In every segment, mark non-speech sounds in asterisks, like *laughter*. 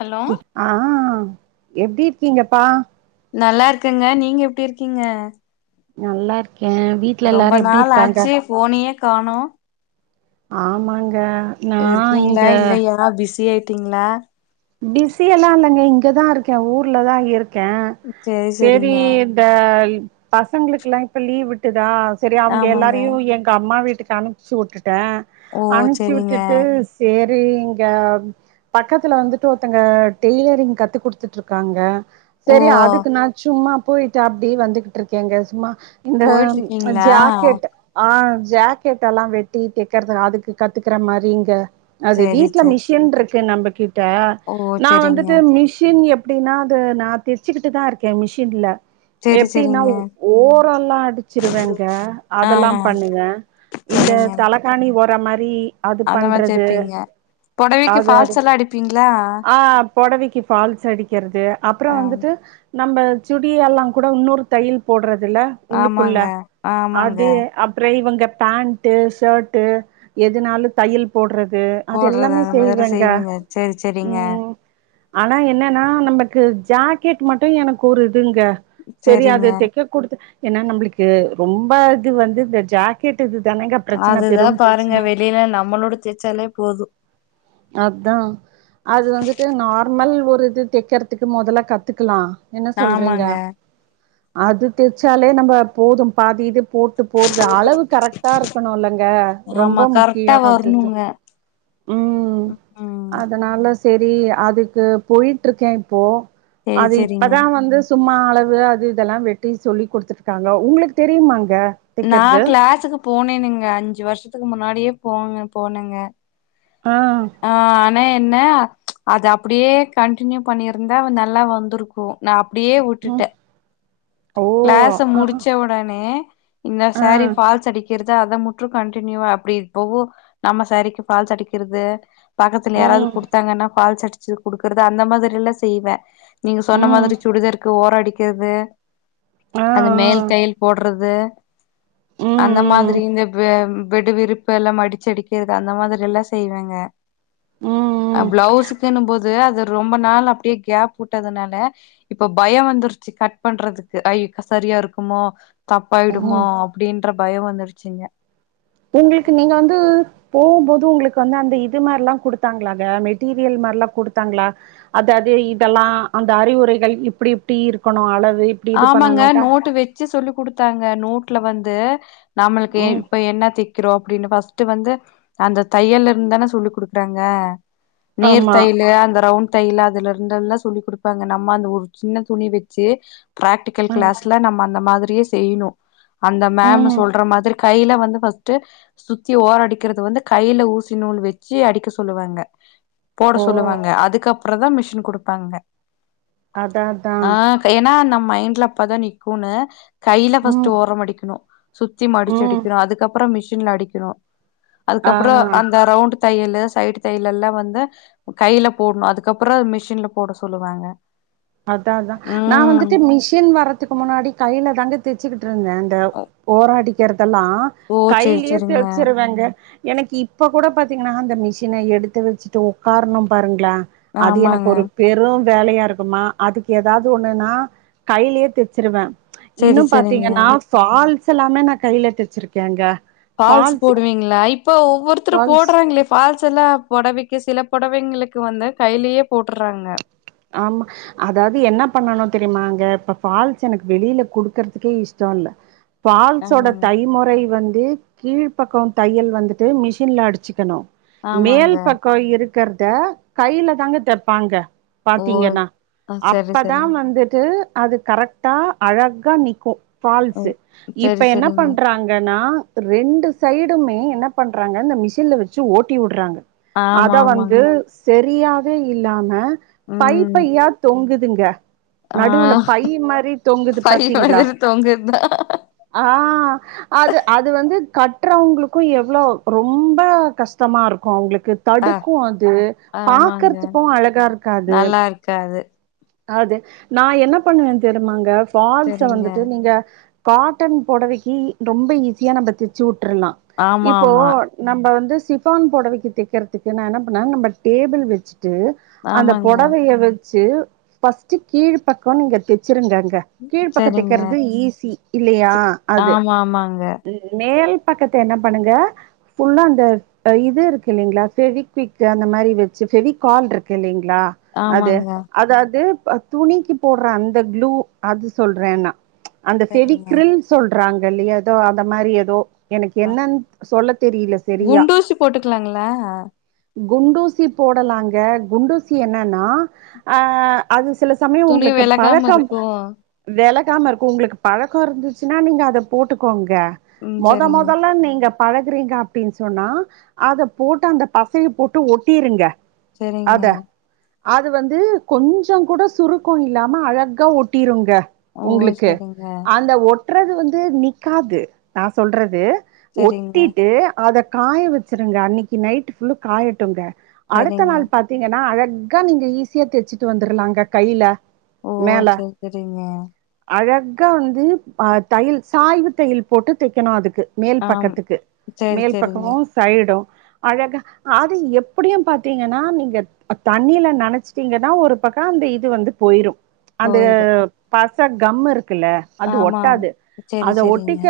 Hello ஆஹ் எப்டி இருக்கீங்கப்பா நல்லா இருக்கங்க நீங்க எப்டி இருக்கீங்க நல்லா இரு ரொம்ப நாள் ஆச்சு போனியே காணோ ஆமாங்க நா இருக்கீங்ளா இங்க இல்லயா பிஸி ஆய் ட்டீங்களா பிசியெல்லா இல்லங்க இங்கதா இருக்கே ஊர்லதா இருக் க்கே சேரி சரி சேரிங்க இந்த பசங்களுக்குல்லா இப்ப லீவ் விட்டுதா சரி அவங்க ஆமாங்க எல்லாரையு எங்க அம்மா வீட்டுக்கு *unintelligible* டே ஓ அனுப்ச்சி சேரிங்க வுட்டுட்டு சேர் அது இங்க பக்கத்துல வந்து ட்டு ஒருத்தங்க டெய்லரிங் கத்து குடுத்துட்டுருக்காங்க ஓ சரி அதுக்கு நா சும்மா போயிட்டு அப்டி வந்துட்டு இருக்கேங்க சும்மா இந்த போயிட்டு ச் இருக்கீங்களா ஜாக்கெட் ஆஹ் ஜாக்கட்டெல்லா வெட்டி தெக்கறது அதுக்கு கத்துக்கற மாரிங்க அது சேரி வீட்ல சேரி மிஷின் ருக் கு நம்பக்கிட்ட ஓ நா சேரிங்க வந்துட்டு மிஷின் எப் டின்னா அது நா தெச்சுக்கிட்டுதா இருக்கே மிஷின்ல சேரி எப்டின்னா சேரிங்க ஓரல்லா அடிச்சிருவேங்க ஆ அதெல்லா பண்ணுவ இந்த சேரிங்க தலகாணி ஒர இப்ப மாரி அது அந்த மா பண்றது தெப்பீங்க. பொடவைக்கு ஃபால்ஸ் எல்லா அடிப்பீங்களா ஆஹ் பொடவைக்கு ஃபால்ஸ் அடிக்கிறது அப்புறோ ஆ வந்துட்டு நம்ப சுடியெல்லா கூட இன்னொரு தையல் போடுற துல்ல உள்ளுக்குள்ள ஆமாங்க ஆமாங்க அது அப்புறோ இவங்க பேண்டு, ஷேர்ட்டு எதுனாலு தையல் போடுற து அது எல்லாமே செய்வேங்க கீங்க ம் ஆனா என்னன்னா நமக்கு ஜாக்கெட் மட்டு எனக்கு ஒரு துங்க சரி அது சேரிங்க தெக்க குடுத் ஏன்னா நம்பளுக்கு ரொம்ப இது வந்து இந்த ஜாக்கெட் இது தானேங்க பிரச்சன அதுதா பெரும் பாருங்க பிரச்சன வெளியில நம்மளோட தச்சாலே போது அதா அது வந்துட்டு நார் மல் ஒரு இது தெக்கறதுக்கு முதலா கத்துக்லா என்ன சொல்றீங்க ஆமாங்க அது தெச்சாலே நம்ம போது பாதி இது போட்டு போறது. அளவு கரெக்டா இருக்கணு இல்லங்க ஆமா ரொம்ப முக்கியே கரெக்டா அது இது வரணுங்க உம் ம் அதனால ச் செரி அதுக்கு போயட்டுருக்கே இப்போ சேரி அது சேரிங்க இப்பதா வந்து சும்மா அளவு அது இதெல்லா வெட்டி சொல்லி கொடுத்துருக்காங்க உங்களுக்கு தெரியுமாங்க நா தைக்கிறது கிளாஸுக்கு போனேன்னுங்க அஞ்சு வருஷத்துக்கு முன்னாடியே போங்க போனுங்க ஆ ஆஹ்னே என்ன அது அப்டியே கண்டினியூ பண்ணியிருந்தா வ நல்லா வந்துருக்கு நா அப் டியே ம் விட்டுட்டே ஓ கிளாஸ ஆ முடிச்ச உடனே இன்ன ஆ சாரி ஃபால்ஸ் அடிக் கிறத அத முட்டு கண்டினியூவா அப்டி இப்பவு நம்ம சாரிக்கு ஃபால்ஸ் அடிக்கிறது பக்கத்துல யாராவது ம் குடுத்தாங்கன்னா ஃபால்ஸ் அடிச் சு குடுக்குறது அந்த மாதிரி எல்லா செய்வே நீங்க சொன்ன ம் மாதிரி சுடிதாராக்கு ஓரோ அடி க்குது ஆ ஆ அது மேல் தையல் போட்றது இது ம் அந்த ம் மாதிரி இந்த இப்ப பெட் விரிப்பு எல்லாம் மடிச்சடிக்கிறது அந்த மாதிரி எல்லா செய்வோங்க அ ம் ம் பிளவுஸுக்குன்னும் போது அது ரொம்ப நாள் அப்டியே கேப் விட்டதுனால இப்ப பயம் வந்துருச்சு கட் பண்றதுக்கு அ இப்ப சரியா இருக்குமோ தப்பாயிடுமா ம் அப்டின்னு ன்ற பயம் வந்துடுச்சுங்க உங்ளுக்கு நீங்க வந்து போகும்போது உங்ளுக்கு வந்து அந்த இது மாரல்லாம் குடுத்தாங்களாாக மெட்டீரியல் மாரல்லாம் குடுத்தாங்களா அது அது இதெல்லாம் அந்த அறிவுரைகள் இப்டி இப்டி இருக்குணு அளவு இப்டி இது ஆமாங்க பண்ணணுட்டா நோட்டு வச்சு சொல்லிகுடுத்து த்தாங்க நோட்டுல வந்து நம்மளுக்கு ம் இப்ப என்ன திக்கிறோம் அப்டின்னு ஃபஸ்ட் வந்து அந்த தையல்ல இருந்து தான சொல்லி கொடுக்குறாங்க நீர் ஆமா தையலு அந்த ரவுண்ட் தையல அதுல இருந்து எல்லாம் சொல்லி கொடுப்பாங்க நம்ம அந்த ஒரு சின்ன துணி வச்சு பிராக்டிக்கல் ம் கிளாஸ்ல நம்ம அந்த மாதிரி ரியே செய்ணும் அந்த மேம் ம் சொல்ற மாதிரி கையில வந்து ஃபர்ஸ்ட் சுத்தி ஓர அடிக்கறது வந்து கையில ஊசி நூல் வச்சு அடிக்க சொல்லுவாங்க போட ஓ சொல்லுவாங்க அதுக்கப் அப்பறம்தா மிஷின் குடுப்பாங்க அதா அதா ஆ ஏன்னா நம்ம ட்ல அப்பதா நிக்குனு கையில ஃபஸ்ட் ம் ஓரம் அடிக்கணும் சுத்தி ம் மடிச்சடிக்கணும் அதுக்கப்பறம் மிஷ ஷின்ல அடிக்கினும் அதுக்கப்பறம் ஆ அந்த ரவுண்ட் தையல் சைடு தையலல்லாம் வந்து கையில போடணும் அதுக்கப்பறம் மிஷின்ல போட சொல்லுவாங்க அதா அதா நான் ம் வந்துட்டு மிஷி சின் வறதுக்கு முன்னாடி கையில தாங்க தச்சுக்கிட்டு ட்ருந்தே அந்த ஓராடிக்கு தெல்லாம் ஓ செரி கையிலயே செரிங்க தெச்சிருவங்க எனக்கு இப்போ கூட பாத்தீங்கன்னா அந்த மிஷினை எடுத்து வச்சுட்டு உட்காரணும் பாருங்களா அது எனக்கு ஆமாங்க ஒரு பெரும் வேலையா இருக்குமா அதுக்கு ஏதாவது ஒண்ணுன்னா கையிலயே தெச்சிருவே இன்னு செரி செரிங்க பாத்தீங்கன்னா ஃபால்ஸ் எல்லாமே நா கையில தெச்சுருக்கேங்க ஃபால்ஸ் போடுவீங்களா இப்ப ஒவ்வொருத்தரு ஃபால்ஸ் போடுறாங்களே ஃபால்ஸ் எல்லா பொடவெக் சில பொடவைங்களுக்கு வந்து கையிலயே போட்டுறாங்க ஆமா அதாவது என்ன பண்ணணு தெரியுமா அங்க இப்ப ஃபால்ஸ் எனக்கு வெளியில குடுக்கறதுக்கே இஷ்டோ இல்ல ஃபால்ஸோட ஆமாங்க தைமுறை வந்து வே கீழ் பக்கோ தையல் வந்துட்டு மிஷின்ல அடிச்சுக்கணு மேல் ஆமாங்க பக்கோ இருக் இருக்கற்த கையில தாங்க தெப்பாங்க ஓ பாத்தீங்கன்னா ஆ சரி அப்பதா சரி வந்துட்டு அது கரெக்ட்டா அழகா நிக்கு ஓ ஃபால்ஸு சரி இப்போ என்ன சரிங்க பண்றாங்கன்னா ரெண்டு சைடுமே என்ன பண்றாங்க இந்த மிஷின்ல வச்சு ஓட்டி உடுறாங்க ஆமா அத வந்து ஆமாங்க செரி ப்ரியாவே இல்லாம பை ம் பையா தொங்குதுங்க ஆ நடுவுல பைய் மாரி தொங்குது பை பாத்தீங்களா மாதிரி தொங்குதா ஆ அது அது வந்து கட் கட்றவங்களுக்கு எவ்ளோ ரொம்ப கஷ்டமா இருக்கும் அவுங்களுக்கு ஆ தடுக்கு அது ஆமாங்க பாக்குறதுக்கு அழகா இருக்காது நல்லா இருக்கே அது அது நா என்ன பண்ணுவே தெரியுமாங்க ஃபால்ஸ செரிங்க வந்துட்டு நீங்க காட்டன் பொடவக்கி ரொம்ப ஈஸியா நம்ம தெச்சு வுட் றலா ஆமா இப்போ ஆமா நம்ம வந்து சிஃபான் பொடவைக்கி தைக்கிறதுக்கு நா என்ன பண்ணே நம்ம டேபுள் வச்சு ட்டு அந்த ஆமாங்க பொடவைய வெச் ச்சு பஸ்ட்டு கீழ் பக்கோ நீங்க தெச்சு இருங்கங்க கீழ் பக்கோ சரிங்க தெக்கிறது ஈஸி இல்லையா அது ஆமா ஆமாங்க மேல் பக்கத்த என்ன பண்ணுங்க ஃபுல்லா அந்த இது இருக்குல்லீங்களா பெபிகுய்க் அந்த மாரி வெச்சுட்டு பெபி கால் இருக்கு இல்லங் லா அது ஆமாங்க அது அத் து துணிக்கு போட்ற அந்த க்ளூ அது சொல்றே நா அந்த சரிங்க ஃபெவிக்ரில் சொல்றாங் லல்லியாதோ அந்த மாரி எதோ எனக்கு அ என்னன் சொல்ல குண்டூசி போட்டுக்கலாங்களா குண்டூசி போடலாங்க குண்டூசி என்னனா ஆ அதுஸ் தில சமயொம் துணி ஒங்ளுக்கு வெலகாம பழக்கம் இருக்கு வெலக் காமற்க்கு உங்ளுக்கு பழக்கோர்ந்துச்சுன்னா நீங்க அத போட்டுக்கோங்க க ம் மொத சரிங்க மொதல நீங்க பழகுறீங்க அப்டின் சொன்னா அத போட்டு அந்த பசய போட்டு ஒட்டீருங்க செரிங்க அது வந்து கொஞ் ச்சொங்கூட சுருக்கொம் இல்லாம அழகா ஒட்டிருங்க ஓ ஒங்ளுக்கு சரிங்க அந்த ஒட் ட்றது வந்து நிக்காது நா சொல்றது சரிங்க ஒட்டிட்டு அத காய வச்சுருங்க அன்னிக்கி நைட்டு் ஃபுல்லு காயட்டுங்க அடுத்த சரிங்க நாள் பாத்தீங்கன்னா அழக் க நீங்க ஈஸியா தெத்சிட்டு வந் துர்லாங்க கைல ஓ மேல சரி சரிங்க அழக் க்க வந்து ப தயில் சாய்வு தயில் போட்டு தெக்கணும் அதுக்கு மேல் ஆம் பக்கத்துக்கு சரி மேல் சரிங்க பக்கமு சைடும் அழக அது எப்புடியும் பாத்தீங்கனா நீங்க அ தண்ணில நனச்டீங்கனா ஒரு பக்கா அந்த இது வந்து போயிரும் அந்து போயிரு பாஸ் ச கம்மரு குல அது ஆமா ஆம். ஒட்டாது சரி அத சரிங்க ஒட்டிக்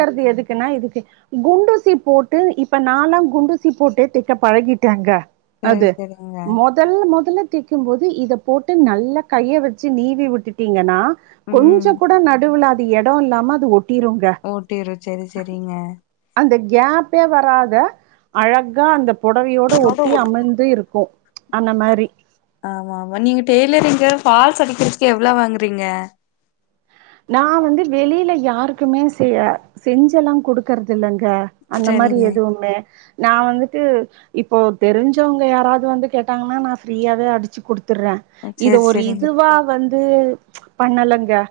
குண்டுசி போட்டு இப்ப நாளா குண்டுசி போட்டே தெக்க பழகிடேங்க சரி அது சரிங்க மொதல்ல மொதல திக்கிம் போது இத போட் டு நல்லா கைய வச்சு நீவி விட்டுட்டீங்கனா ம் கொஞ்ச கூட நடுவுலாத் தி எடொம்ல்லாம அது ஒட் ஓட்டிரு செரி செரிங்க அந்த கேப்பே வராத அழகா அந்த புடவையோட இதோட ஒட்டி ஒட்டிடும். அமைந்து இருக்கு ம்ச் அந்த மாரி இல்ல நீங்க பால்ஸ் அடிக்கறதுக்கு எவ்ளோ வாங்குறீங்க இருக்குமே செய்ய செஞ்செல்லா குடுக்கறது இல்லங்க அந்த மாரி சரிங்க எதுவு இல்ல நா வந்து இப்போ தெரிஞ்சவங்க யாராவது வந்து கேட்டாங்கன்னா நா ஃப்ரியாவே அடிச்சி குடுத் துறே இத சரி ஒரு சரிங்க இதுவா வந்து பண்ணல யா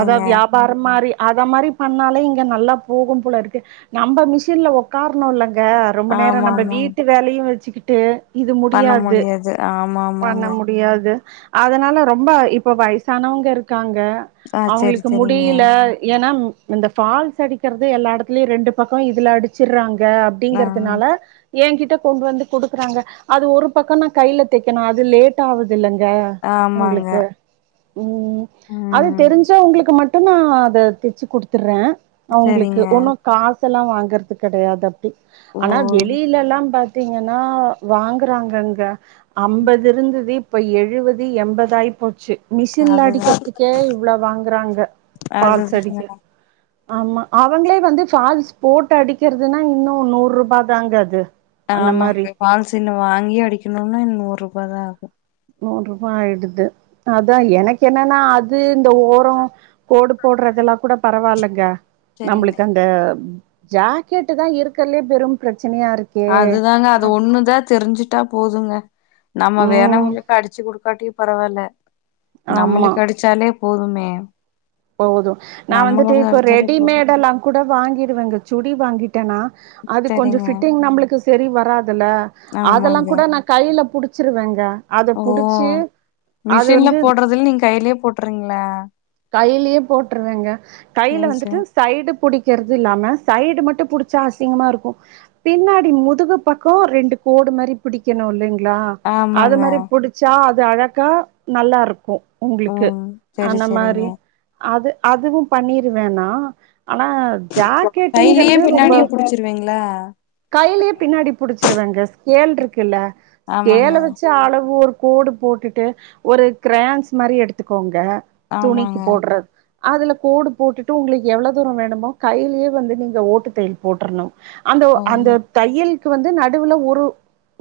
அதா வியாபாரோ மாறி அத மாரி பண்ணாலே இங்க நல்லா போகும் போல இருக்கு நம்ப மிஷின்ல ஒக்கார்ணு இல்லங் க ரொம்ப நேரோ ஆமா நம்ப ஆமா வீட்டு வேலையு வச்சு ட்டு இது பண்ண முடியாது ஆமா பண்ண ஆமாங்க முடியாது அதனால ரொம்ப இப்ப வயசானவங்க இருக்காங்க ஆ ஏ செரி அவுங்ளுக்கு செரிங்க முடில ஏன்னா இந்த பாஃல்ஸ் அடிக்கறதே எல்லா எடத்துலயு ரெண்டு பக்கோ இதுல அடிச்சர்றாங்க ஆ அப்டிங்கறதுனால ஏங்கிட்ட கொண்டு வந்து குடுக்குறாங்க அது ஒரு பக்கோ நா கைல தைக்கணு அது லேட் ஆவு இல்லங்க ஆமாங்க உங்ளுக்கு உம் அது ம் தெரிஞ் அதுக்கு மட்டு நா அத தெச்சி குடுத்தர்றே அவுங்ளுக்கு செரிங்க ஒன்னா காஷ் இதெல்லா வாங்கறது கெடையாது ஓ ஆனா வெளிலலா பாத் த்தீங்கன்னா வாங்குறாங்கங்க அம்பது இருந்தது இப்ப எழுவது எம்பதாயி போச்சி மிஷின்ல அதுதா அடிக்கறதுக்கே இவ்ளோ வாங் அங்க பால் அதுதாங்க செடிக்க ஆமா அவங்களே வந்து ஃபால்ஸ் போட்டு அடிக்கறதுன்னா இன்னோ நூற்ருபா தாங்க அது அந்த மாரி ஆமாங்க பால் சின்ன வாங்கி அடிக்கணும்னா இன்ன ஒரு ரோம்ப தா ஆகு நூறுரூபா ஆயிடுது அதா எனக்கு என்னன்னா அது இந்த ஓரோ கோடு போடுறதெல்லா கூட பரவாயில்லங்க செரிங்க நம்மளுக்கு அந்த ஜாக்கெட் தா இருக்கலேயே பெரும் பி அதுதாங்க அது ஒண்ணுதா தெரிஞ்சுட்டு ட்டா போதுங்க நம்ம ம் வேரவங்களுக்கு அடிச்சு குடுக்காட்டி பரவாயில்ல ஆமா நம்மளுக்கு அடிச்சாலே போதுமே ஆ போது நா வந்துட்டு இப்ப போது ரெடிமேட் எல்லா கூட வாங்கடுவேங்க சுடி வாங்கிட்டு டேனா அது கொஞ்சு. செரிங்க பிட்டிங் நம்மளுக்கு செரி வராதுல்ல அதெல்லா ஆமாங்க கூட நா கையில புடிச்சு சிருவங்கா அத ஓ மிஷின்ல வந்து போடுறதுல நீங்க கையிலயே போட்டுறீங்களா கையிலயே போட்டுருவங்க கையில சேரி சேரி வந்துட்டு சைடு புடிக்கருது இல்லாம சைடு மட்டு புடிச்சா அசிங்கமா இருக்கு பின்னாடி முதுகு பக்கோ ரெண்டு கோடு மாரி பிடிக்கணு இல்லங்களா ளா அது ஆமாங்க மாரி புடிச்சா அது அழகா நல்லா இருக்கு உங்களுக்கு ம் சேரி அந்த மாரி ரி சேரிங்க அது அதுவு பண்ணிருவேன்னா ஆனா கையிலயே ஜாக்கெட்டுங்கிறது ரொம்ப பின்னாடியே புடிச்சிருவீங்களா கையிலயே பின்னாடி புடிச்சு சிருவங்க ஸ்கேள் இருக்குல்ல ஸ்கேல ஆமாங்க வெச்சு அளவு ஒரு கோடு போட்டுட்டு ஒரு கிரேன்ஸ் மாரி எடுத்துக்கோங்க துணிக்கு ஆமாங்க போடுறது அதுல கோடு போட்டுட்டு உங்களுக்கு எவ்வளோ தூரோ வேணுமோ கையிலேயே வந்து நீங்க ஓட்டுத்தையல் போட்டுரணு அந்த ஓ அந்த தையல் வந்து நடுவுல ஒரு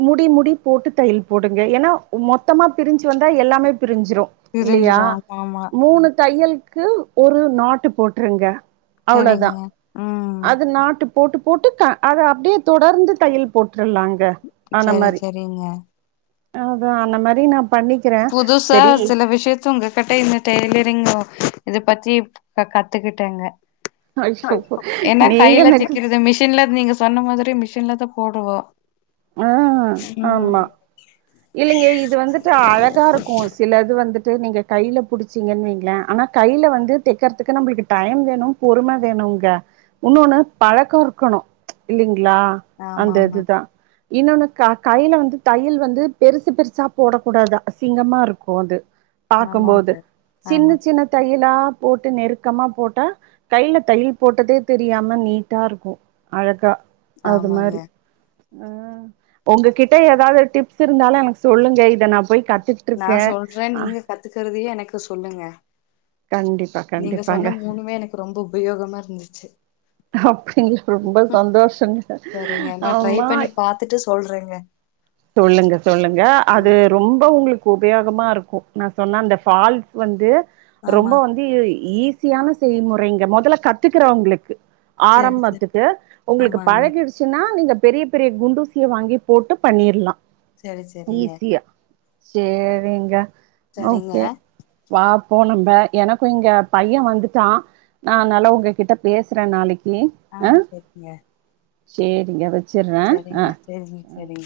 முடி முடி போட்டு தையல் போடுங்க ஏன்னா மொத்தமா பிரிஞ்சு வந்தா எல்லாமே பிரிஞ்சிரு இல்லையா பிரிஞ்சிரு ஆமா ஆமா ஒன்னு தையலுக்கு ஒரு நாட்டு போட்டுருங்க அவ்ளோதா சேரிங்க ம் அது நாட்டு போட்டு போட்டு க அத அப்பிடியே தொடர்ந்து தையல் போட்டு கல் நாங்க ஆன சேரி மாரி சேரிங்க அ அதா அந்த மாரி நான் புதுசா செல விஷயத்த உங்ககிட்ட ஆன்மா டெய்ல்யு ங்க இதை பத்தி இப்ப கத்துக்கிட்டாங்க ஐயோ ஏன்னா நீங்க கையில எனக்கு சிக்கது மிஷின்ல நீங்க சொன்ன மாரி மிஷின்லதா போடுவா ஆ ஆமா இல்லிங்க இது வந்துட்டு அழ தா இருக்கு சிலது வந்துட்டு நீங்க கையில புடிச்சீங்கன் வைங்கள ஆனா கைல வந்து தெக்கற்துக்கு நம்மளுக்கு டைம் வேணு பொறும வேணுங்க உன்னோன்னு பழக்கொ இருக்கணு இல்லிங் ளா ஆமா அந்த ஆமா இதுதா இன்னொன்னு க கைல வந்து தையல் வந்து பெருசு பெருசா போடக் கூடாது அசிங்கமா இருக்கு அது பாக்கம்போது ஆமாங்க ஆமா சின்னச் சின்ன தையலா போட்டு நெருக்கமா போட்டா கைல தையல் போட்டதே தெரியாம நீட்டா இருக்கு அழகா ஆமாங்க ஆ உங்கக்கிட்ட ஏதாவ்து டிப்ஸு இருந்தாலு எனக்கு சொல்லுங்க இத நா போய் கத் நா சொல்ற நீங்க கத்துக்கறதையு எனக்கு சொல்லுங்க கண்டிப்பா நீங்க கண்டிப்பாங்க சொன்ன மூணுமே எனக்கு ரொம்ப உபயோகமா இருந்து அப்டிங் ரொம்ப சந்தோஷங்க சரிங்க நா ட்ரை ஆமா பண்ணி பாத்துட்டு சொல்றேங்க சொல்லுங்க சொல்லுங்க அது ம் ரொம்ப உங்களுக் கு உபயோகமா இருக்கு நா சொன்னா அந்த ஃபால்ஸ் வந்து ஆமா ரொம்ப வந்து ஈஸியான செய்முறைங்க மொதல்ல கத்துக்குறவங்களுக்கு சரி சரி ஆரம்பத்துக்கு உங்களுக்கு ஆமாங்க பழகிடுச்சுன்னா நீங்க பெரிய பெரிய குண்டூசிய வாங்கிப் போட்டுப் பண்ணிர்லா சேரி சேரிங்க ஈஸியா சேரிங்க ஓகே வா போனம்ப எனக்கு இங்க பைய வந்துட்டா நா அனால உங்கக்கிட்ட பேசுற நாளைக் ஆ சேரிங்க சேரிங்க சுர்ற சரிங்க அ சரிங்க